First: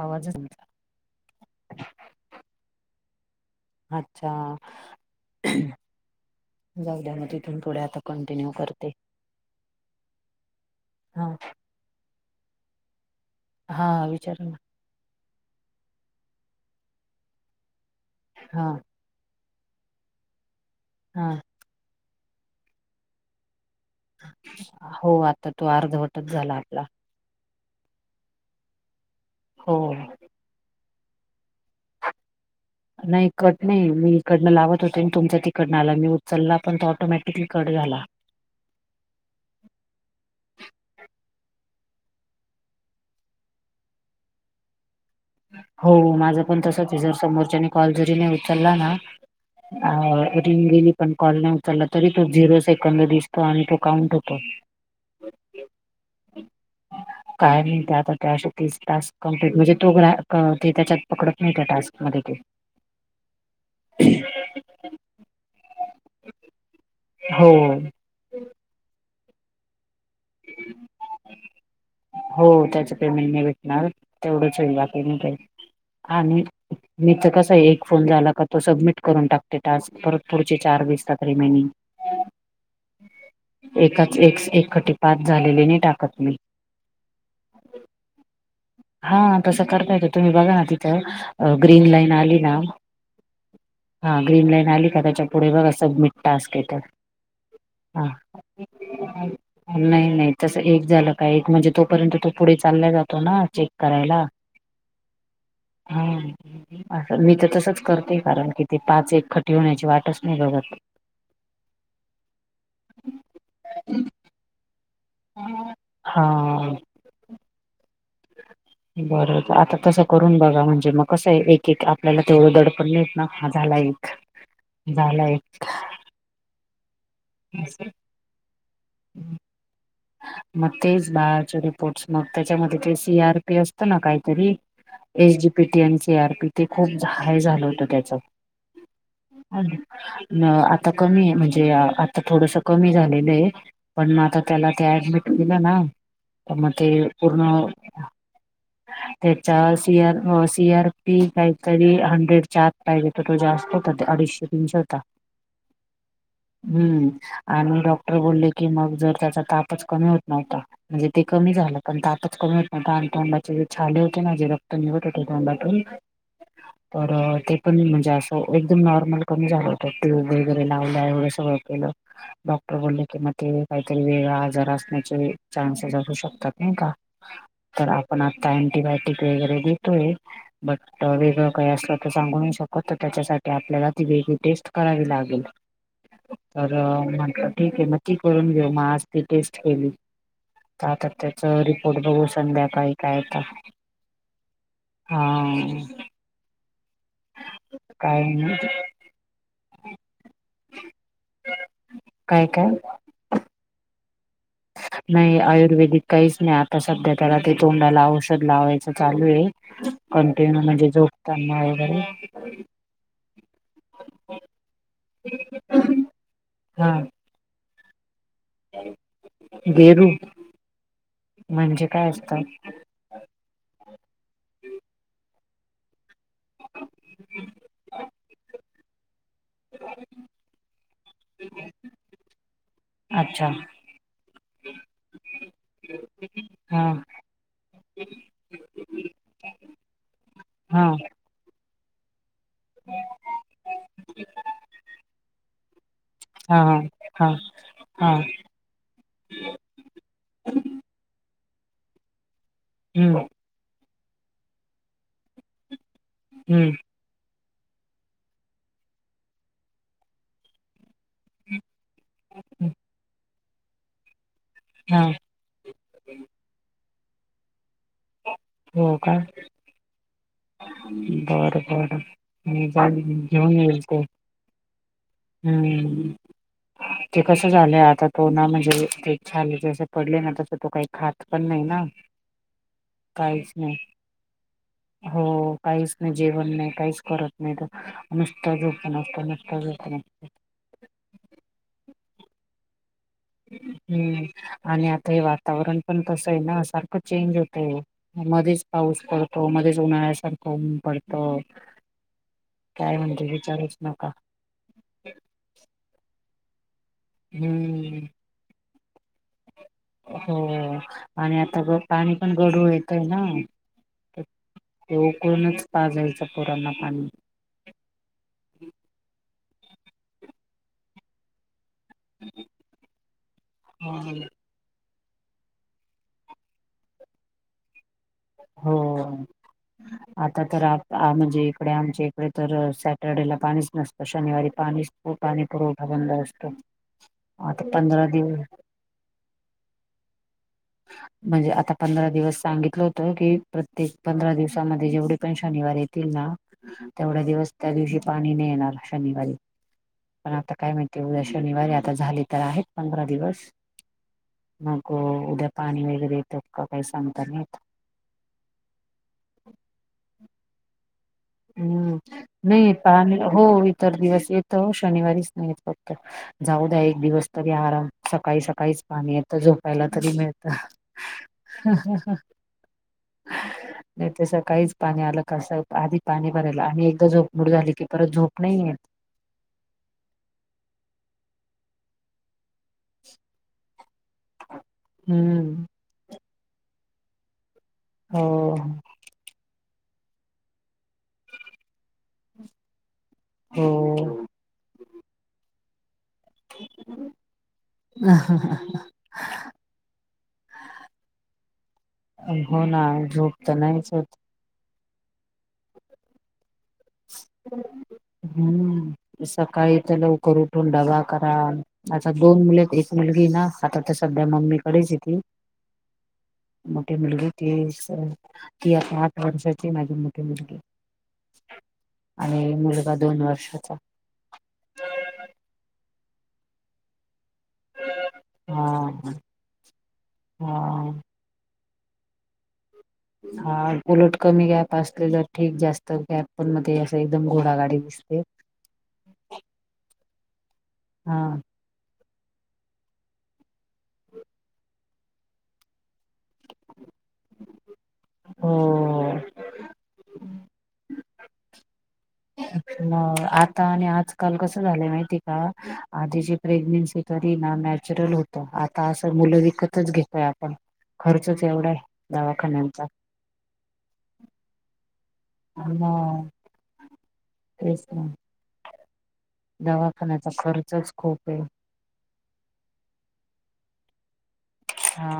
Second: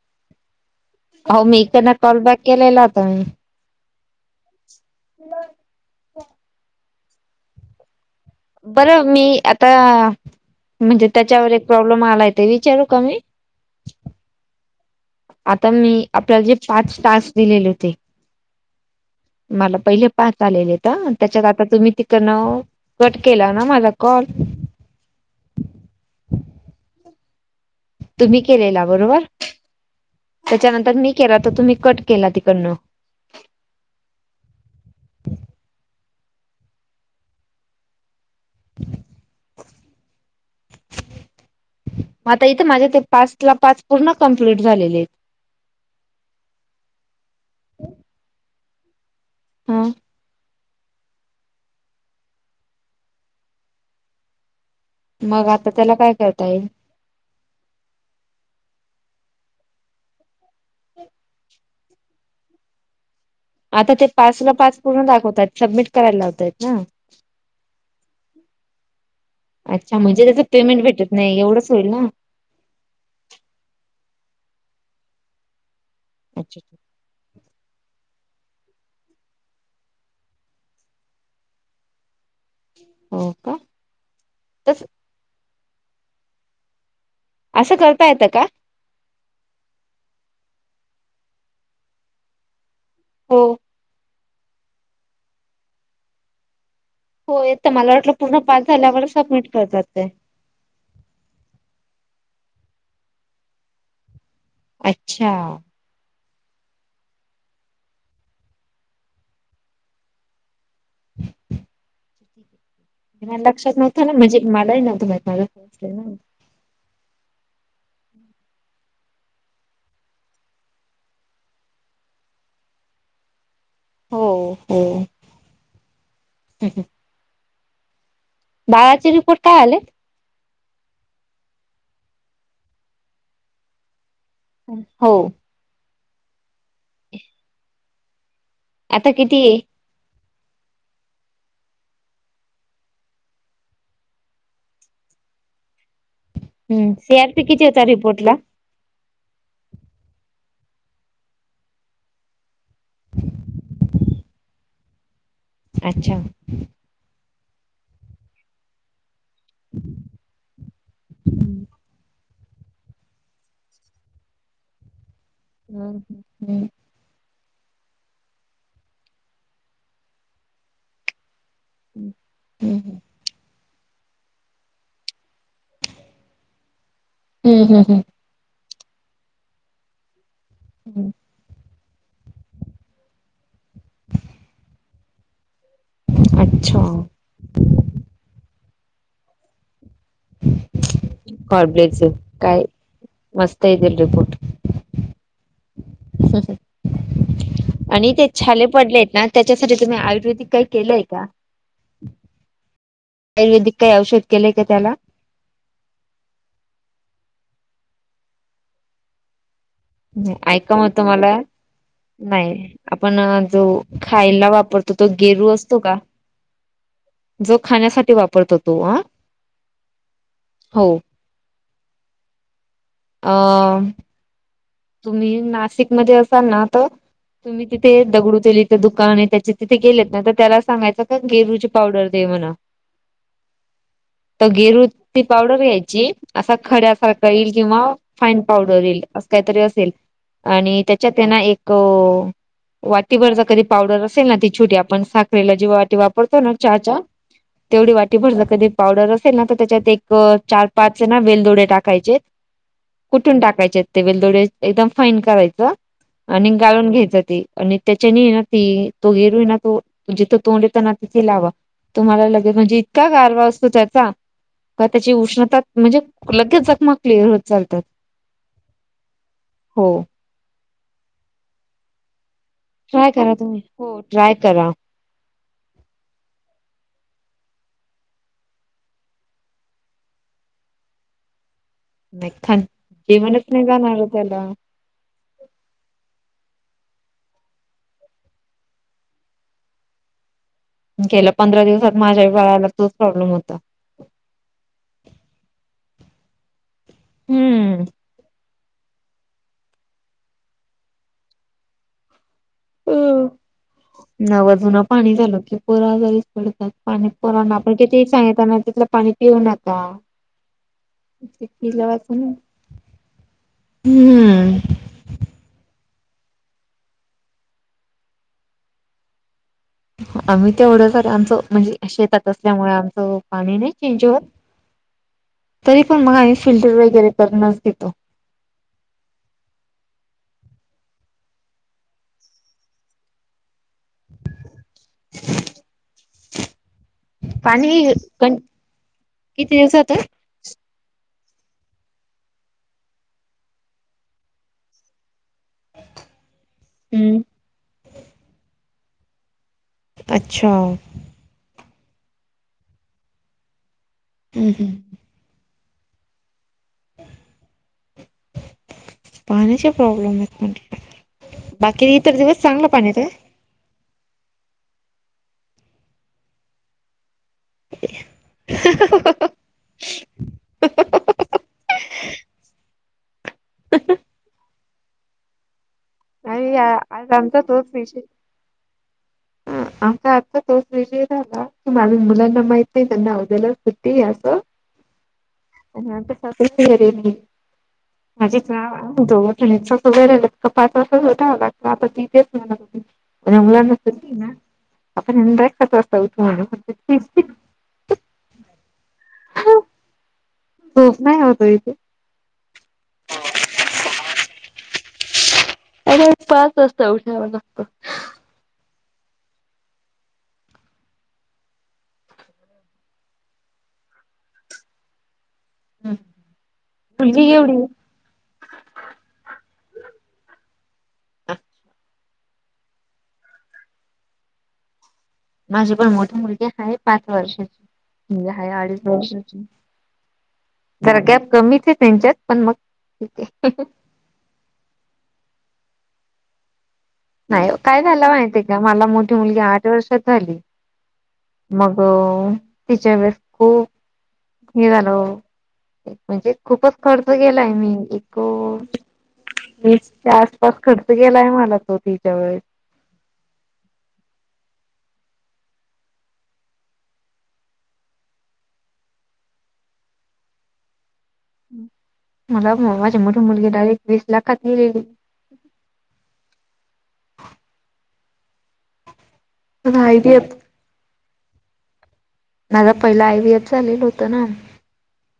आवाज तुमचा अहो मी त्यांना कॉल बॅक केलेला होता मी. अच्छा जाऊद्या मग तथून पुढे आता कंटिन्यू करते बरं मी आता म्हणजे हा त्याच्यावर एक प्रॉब्लेम आलाय ते विचारू का मी? हा विचार ना! आता मी आपल्याला जे पाच तास दिलेले होते. हा! मला पहिले पा आलेले तर हा त्याच्यात आ आता तुम्ही तिकडन कट केला ना माझा कॉल हो आता तो अर्धवटच झाला आपला. तुम्ही केलेला बरोबर? हो! त्याच्यानंतर मी केला तर तुम्ही कट केला तिकडनं. नाही कट नाही मी इकडनं लावत होते आणि तुमच्या तिकडनं आला मी उचलला पण तो ऑटोमॅटिकली कट झाला. [inaudible] मग आता इथं माझ्या ते पाच ला पाच पूर्ण कम्प्लीट झालेले आहेत. हो माझं पण तसच आहे जर समोरच्या कॉल जरी नाही उचलला ना हा रिंग गेली, पण कॉल नाही उचलला तरी तो झिरो सेकंद दिसतो आणि तो काउंट होतो. मग आता त्याला काय कळता येईल? काय नाही ते आता त्याशी तीस तास्क कमप्लीट म्हणजे तो ग्रा ते त्याच्यात पकडत नाहीत्या टास्कमध्ये ते आता ते पाच ला पाच पूर्ण दाखवतयत सबमिट करायला लावतात ना हो अच्छा म्हणजे त्याचं पेमेंट भेटत नाही एवढंच होईल ना हो त्याच पे मी नाही भेटणार तेवढंच होईल बा आपे मी काही आणि अच्छा अच्छा. मीच कसं आहे एक फोन झाला का तो सबमिट करून टाकते टास्क परत पुढचे चार दिसतात रिमाइडिंग हो का एकाच एस एक तस कटी पाच झालेलीने टाकत नाही असं करता येतं का हा तसं करता येतो तुम्ही बघा ना तिथं ग्रीन लाईन आली ना हो हा ग्रीन लाईन आली का त्याच्या पुढे बघा सबमिट टास्क येत हो य तर मला वाटलं पूर्ण पास झाल्यावर सबमिट कर जातय तस एक झालं का एक म्हणजे तोपर्यंत तो पुढे चालला जातो ना चेक करायला अच्छा हा अस मी तर तसंच करते कारण किती पाच एक खटी होण्याची वाटच नाही बघ ला लक्षात नव्हतं ना म्हणजे मलाही नव्हतं मा माझा फस ना हा बरं आता तसं करून बघा म्हणजे मग कसं आहे एक एक आपल्याला तेवढं दडपण नाहीेत ना हा झालाही हो हो झाला एक ह्र दााचेचे रपोरट काय आले मग तेच बाळाचे रिपोर्टस मग त्याच्यामध्ये ते सी आर पीस ना काहीतरी हो एसडीपी टी आणि सी आरपी तेी खूप हाय झालं होत त्याच आता किती अ आता कमी आहे म्हणजे आ थोडसं कमी झालेलं आहे पण मग आता त्याला ते ऍडमिट केलं ना म ते सीआरपी पूर्ण किती होता रिपोर्टला त्याचा C R C R P काहीतरी हंड्रेड च पाहिजे पटो जास्त होता ते अडीचशे तीनशे होता अच्छा हम्म आणि डॉक्टर बोलले कि मग जर त्याचा तापच कमी होत नव्हता म्हणजे ते कमी हम्म झालं पण तापच कमी होत नव्हता आणि त छले होते नाझे रक्त निवट होत होतटून हम्म तर ते पण म्हणजे असं एकदम नॉर्मल कमी झालं होतं ट्यूब वगैरे लावलं एवढं सगळं केलो डॉक्टर हम्म बोलक म काहीतरी वेगळा आजार असण्याचे चान्सेस असू शकतात नाही का हम् हम् तर हम आपण आता अंटीबायोटिक वगैरे देतोय बट हम्म. वेगळं काही असत सांगून शकत तर त्याच्यासाठी आपल्याला ती वेगळी टेस्ट करावी लागेल तर अच्छा म्ह ठीक आहे म ती करून घेऊ मग आज ती टेस्ट केली सातत्याच गॉड ब्लेस रिपोर्ट यू बघू काय संध्याकाळी काययता मस्त येतील हा स आणि काय ते नाही, छाले पडले आहेत ना त्याच्यासाठी तुम्ही आयुर्वेदिक काही केलंय का काय काय आयुर्वेदिक काही औषध केलंय का त्याला नाही आयुर्वेदिक काहीच नाही आता सध्या त्याला ते तोंडाला औषध लावायचं चालू आहे हम ऐका मत मला नाही आपण जो खायला वापरतो त तो गेरू असतो का. हा. जो खाण्यासाठी वापरतो. तो अ गेरू, हो म्हणजे काय असतात? आ. तुम्ही नाशिकमध्येध्ये असाल ना तर. तुम्ही तिथे दगडू ते इथं दुकान आहे त्याचे तिथे गेलेत ना तर त्याला सांगायं गेरु. पावडर दे म्हणा. अच्छा! तर गेरूची पावडर घ्यायची असा हा खड्यासारख. येईल किंवा फाईन पावडर येईल असं काहीतरी असेल आणि हा त्याच्यात त्यांना एक. अ वाटीवरचा कधी पावडर असेल ना ती छोटी आपण साखरला जेव्हा वाटी वा. पडतो ना हा चहा हा च हा तेवढी हा वाटी भरत कधी. पावडर असेल ना तर त्याच्यात एक चार-पाच ना वेलदोडे टाकायचे. हम्म कुठून टाकायचे आहेत ते वेलदोडे एकदम फाईन करायचं. आणि हम्म गाळून घ्यायचं ते. आणि त्याच्याने ना ती तो गेरू आहे ना तो जिथं तोंड येत ना तिथे लावा. तुम्हाला लगेच म्हणजे इतका गारवा असतो त्याचा का हा त्याची उष्णता म्हणजे. लगेचकमकली हो चालतात. हो का? हो. बर बर ट्राय मोबाईल करा घेऊन तुम्ही येईल हो त. [inaudible] ट्राय करा. हम्म. ते कसं झालं आता तो ना म्हणजे ते छले ज पडले ना तस तो काही खात पण नाही ना. नाही खान जेवणच नाही जाणार त्याला. हो. काहीच नाही जेवण नाही काहीच करत नाही तर नुसताच झोप न असतो नुसताचत. गेल्या पंधरा दिवसात माझ्या बाळाला तोच प्रॉब्लेम होता. हम्म आणि आता हे वातावरण पण तसं आहे ना सारखं. चेंज होतो हम्म. मध्येच पाऊस पडतो मध्येच उन्हाळ्यासारखंऊन पडत. काय म्हणते विचारच नका. नवधुून. पाणी झालं की पोरा आजारीच पडतात. पाणी पुरवण आपण किती हम्म सांगितताना तिथलं पाणी पिऊ न आता. हो आणि आता पाणी पण गडू येत आहे ना. तर हम्म. ते उकळूनच पा जाायच पुोरांना पाणी. आम्ही तेवढं कर आमचं म्हणजे. शेतात असल्यामुळे आमचं पाणी नाही चेंज होत. हो. [inaudible] तरी पण मग आम्ही फिल्टर वगैरे करणच देतो. हो. आता तर म्हणजे इकडे आमच्या इकडे तर सॅटरडेला पाणी. नसत शनिवारी पाणी पाणी पुरवठा बंद असतो. [inaudible] पाणी पंधरा दिवस किती दिवसात. म्हणजे आता पंधरा दिवस सांगितलं होत कि प्रत्येक पंधरा दिवसामध्ये जेवढे. पण शनिवार येतील ना हम्म तेवढ्या दिवस त्या दिवशी पाणी नाही येणार शनिवारी. पण अच्छा आता काय हम्म माहिती आहे उद्या शनिवारी आता झाली तर आहेत पंधरा दिवस. हम्म मग उद्या पाणी वगैरे येतं का काही सांगता नाही येत. [inaudible] पाण्याचे प्रॉब्लेम आहेत म्हट. [inaudible] बाकी हम्म इतर दिवस चांगलं नाही पाणीे येते. पाणी हो इतर दिवस येतो शनिवारीच, नाही येत फक्त जाऊ द्या एक दिवस तरी आराम सकाळी, सकाळीच पाणी येतं झोप त प्यायला तरी मिळत. नाही ते सकाळीच पाणी आलं कसं पै आधी पाणी भरायला आ- आणि एकदा आज झोप आमचा मोड, झाली की परत झोप नाहीे येत. आमता आता तोच विजय झाला की माझ्या मुलांना माहित नाही त्यांना उदयाला सुट्टी असं हम्म सत घर माझेच हो नाव [unintelligible] दवाखाण्या [unintelligible] आता तिथेच मुला हो आपण खच वा असत उत म्हणून [unintelligible] ह हा ह ह [unintelligible] ह. तोफ नाही होतो हो इथे. हो ना झोप त नाहीच होत. रोज पाच वाजता उठावा लागतो. हम्म सकाळी त लवकर उठून डबा करा. आता दोन मुले आहेत एक मुलगी हे ना, आता तर सध्या मम्मीकडेच ती. मोठे मुलगी ती स ती आता आठ वर्षाची माझी मोठीे मुलगी. आणि मुलगा दोन वर्षाचा. माझी पण मोठी मुलगी स आहे पाच वर्षाची, मुलगा आहे हा अडीच वर्षाचा. हा जरा गॅप कमीच आहे त्यांच्यात पण मग ठीक आहे हा उलट कमी गॅप असलेल ठीक जास्त गॅप पण मध्ये एकम. नाही काय झालं माहितीय, का मला मोठी मुलगी आठ वर्षात झाली. हा मग तिच्या हे खूप हे झालं हो. म्हणजे खूपच खर्च केलाय मी हो वीसच्या आस पास खर्च केलाय मला तो तिच्या वेळेस. म आता आणि आजकाल कसं झालंय माहिती का, आधीची प्रेग्नेन्सी तरी ना, नॅचरल होतं आता असं मुलं विकतच घेतोय आपण. खर्च च एवढा आहे मला दवाखान्यांचा. माझी मोठी मुलगी डारेक्ट वीस लाखात गेलेली [unintelligible] आत म [unintelligible] तेस ना, माझा दवाखान्याचा आयव्हीएफ खर्चच खूप हे. माझापहिला आय वही एफ चालेलं होतं ना, हा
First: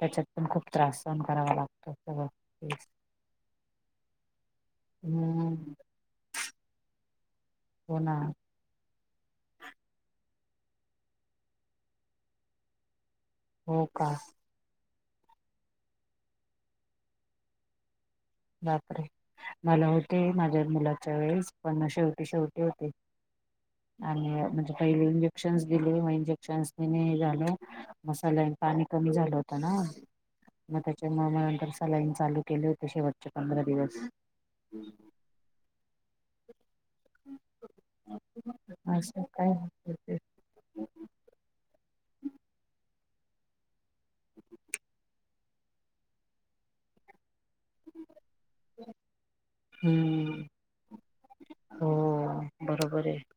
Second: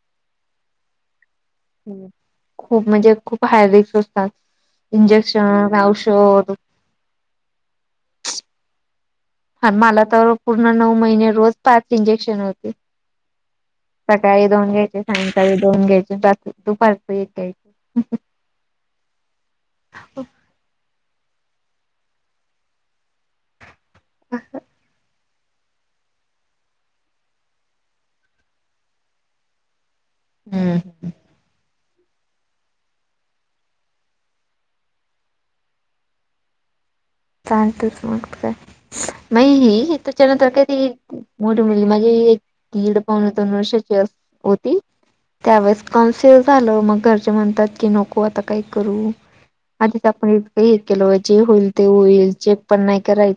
त्याच्यात पण खूप त्रास सहन करावा लागतो. सगळं तेच. खूप म्हणजे खूप हायरिकस्स असतात हम्म. इंजेक्शन औषध हो ना, आण मला तर पूर्ण नऊ, महिने रोज पाच इंजेक्शन होते हो का सकाळी दोन घ्यायचे संध्याकाळी दोन घ्यायचे [unintelligible] दुपारप एक घ्यायचे. बापरे मला होते माझ्या मुलाच्या वेळेस पण शेवटी, शेवटी होते. आणि म्हणजे पहिले इंजक शंक्स दिले म इंजेक्शन दिने झालं म सलाईन पाणी कमी झालं होत ना, हम्म. म त्याच्या मुळ म नंतर सलईन चालू केले होते शेवट. त पंधरा दिवस. [unintelligible] चाांतच मग का असं काय नाही हे होते. तेच्य नंतर. मोठी मुलगी म्हणजे दीड पाव ने दोन वर्षाची अस होती. त्या वेळेस कॉन्फ्युज झालं मग घरचे म्हणतात. की नको आता काही करू आधीच, आपण इ हम्म हे केलं जे होईल ते हो होईल चेक पण नाही बरोबर आहे करायच,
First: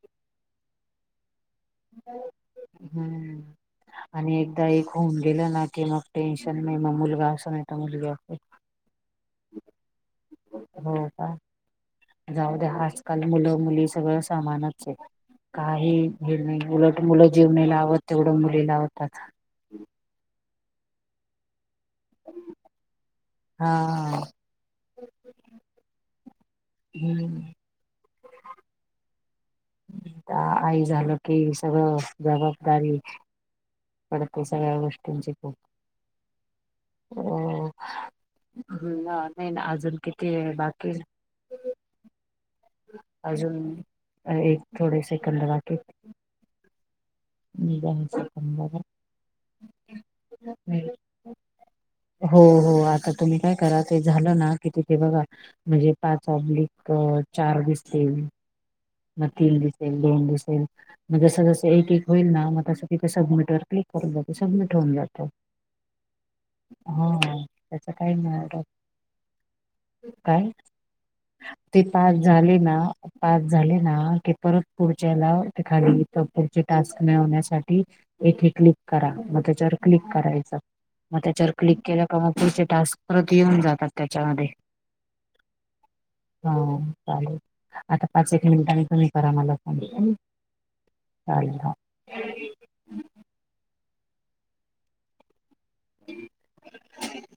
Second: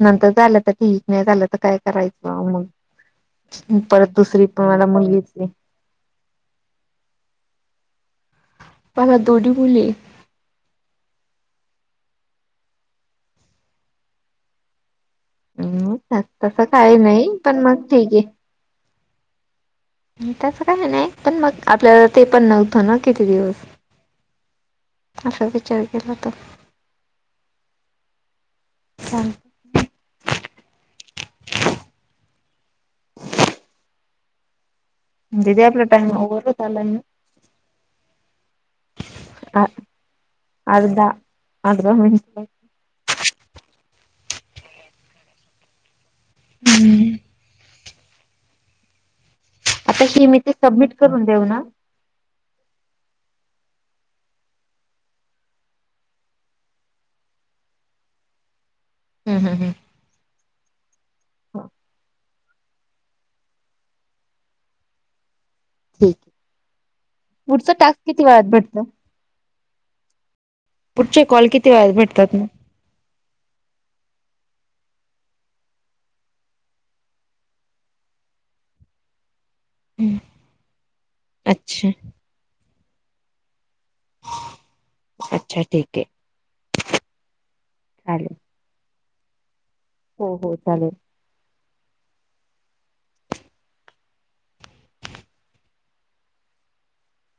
नंतर झालं तर ठीक नाही झालं. काय करायचं हम्म. मग परत आणि दुसरी पण एकदा मला एक होऊन मुलगिच.. गेलं ना की मग टेन्शन नाही मग मुलगा असं नाही तर मुलगी असो. हो हो दोनी मुली. हो का जाऊ द्या आजकाल मुलं मुली सगळं सामानच आहे. काही आहे. हे तसं नाही काही उलट मुलं नाही जीव पण नाय मग लावत ठीक आहे. तेवढं मुली लावतात. तसं काय नाही पण मग आपल्याला ते पण नव्हतं ना किती दिवस? हा असा विचार केला तर. हम्म. ह. आई झालं की सगळं जबाबदारी... पडते सगळ्या गोष्टी... [unintelligible] नाही ना अजून किती वेळ बाकी [unintelligible] [unintelligible] अजून एक थोडे सेकंद बाकी. रिकामा ऑडिओ [unintelligible] [unintelligible] ते सबमिट करून देऊ ना हो हो आता तुम्ही काय करा ते झालं ना कि तिथे बघा.. म्हणजे पाच ऑब्लिक चार दिसतील. मग हम् तीन हम हम दिसतील, दोन दिसतील, मग जस जसं एक एक होईल ना मग तस... त सबमिट वर क्लिक करून जातो सबमिट होऊन जातं. ठीक हा पुढचा त्याच टास्क काही किती नाही वेळात एवढं. भेटत? काय पुढचे कॉल किती ते वेळात पाच भेटतात मग झाली ना.... झाले ना क परत पुढच्याला ते खाली पुढचे टास्क मिळवण्यासाठी... एक क्लिक करा मग त्याच्या क्लिक हम्म करायचं मग त्याच्यावर क्लिक अच्छा केलं का मग पुढचे टास्क परत येऊन जातात. त्याच्यामध्ये अच्छा ठीक आहे ह चालेल आता. चालेल मिनिटांने तु्ही करा मला हो हो चालेल [unintelligible] चालेल. रिकामा ऑडिओ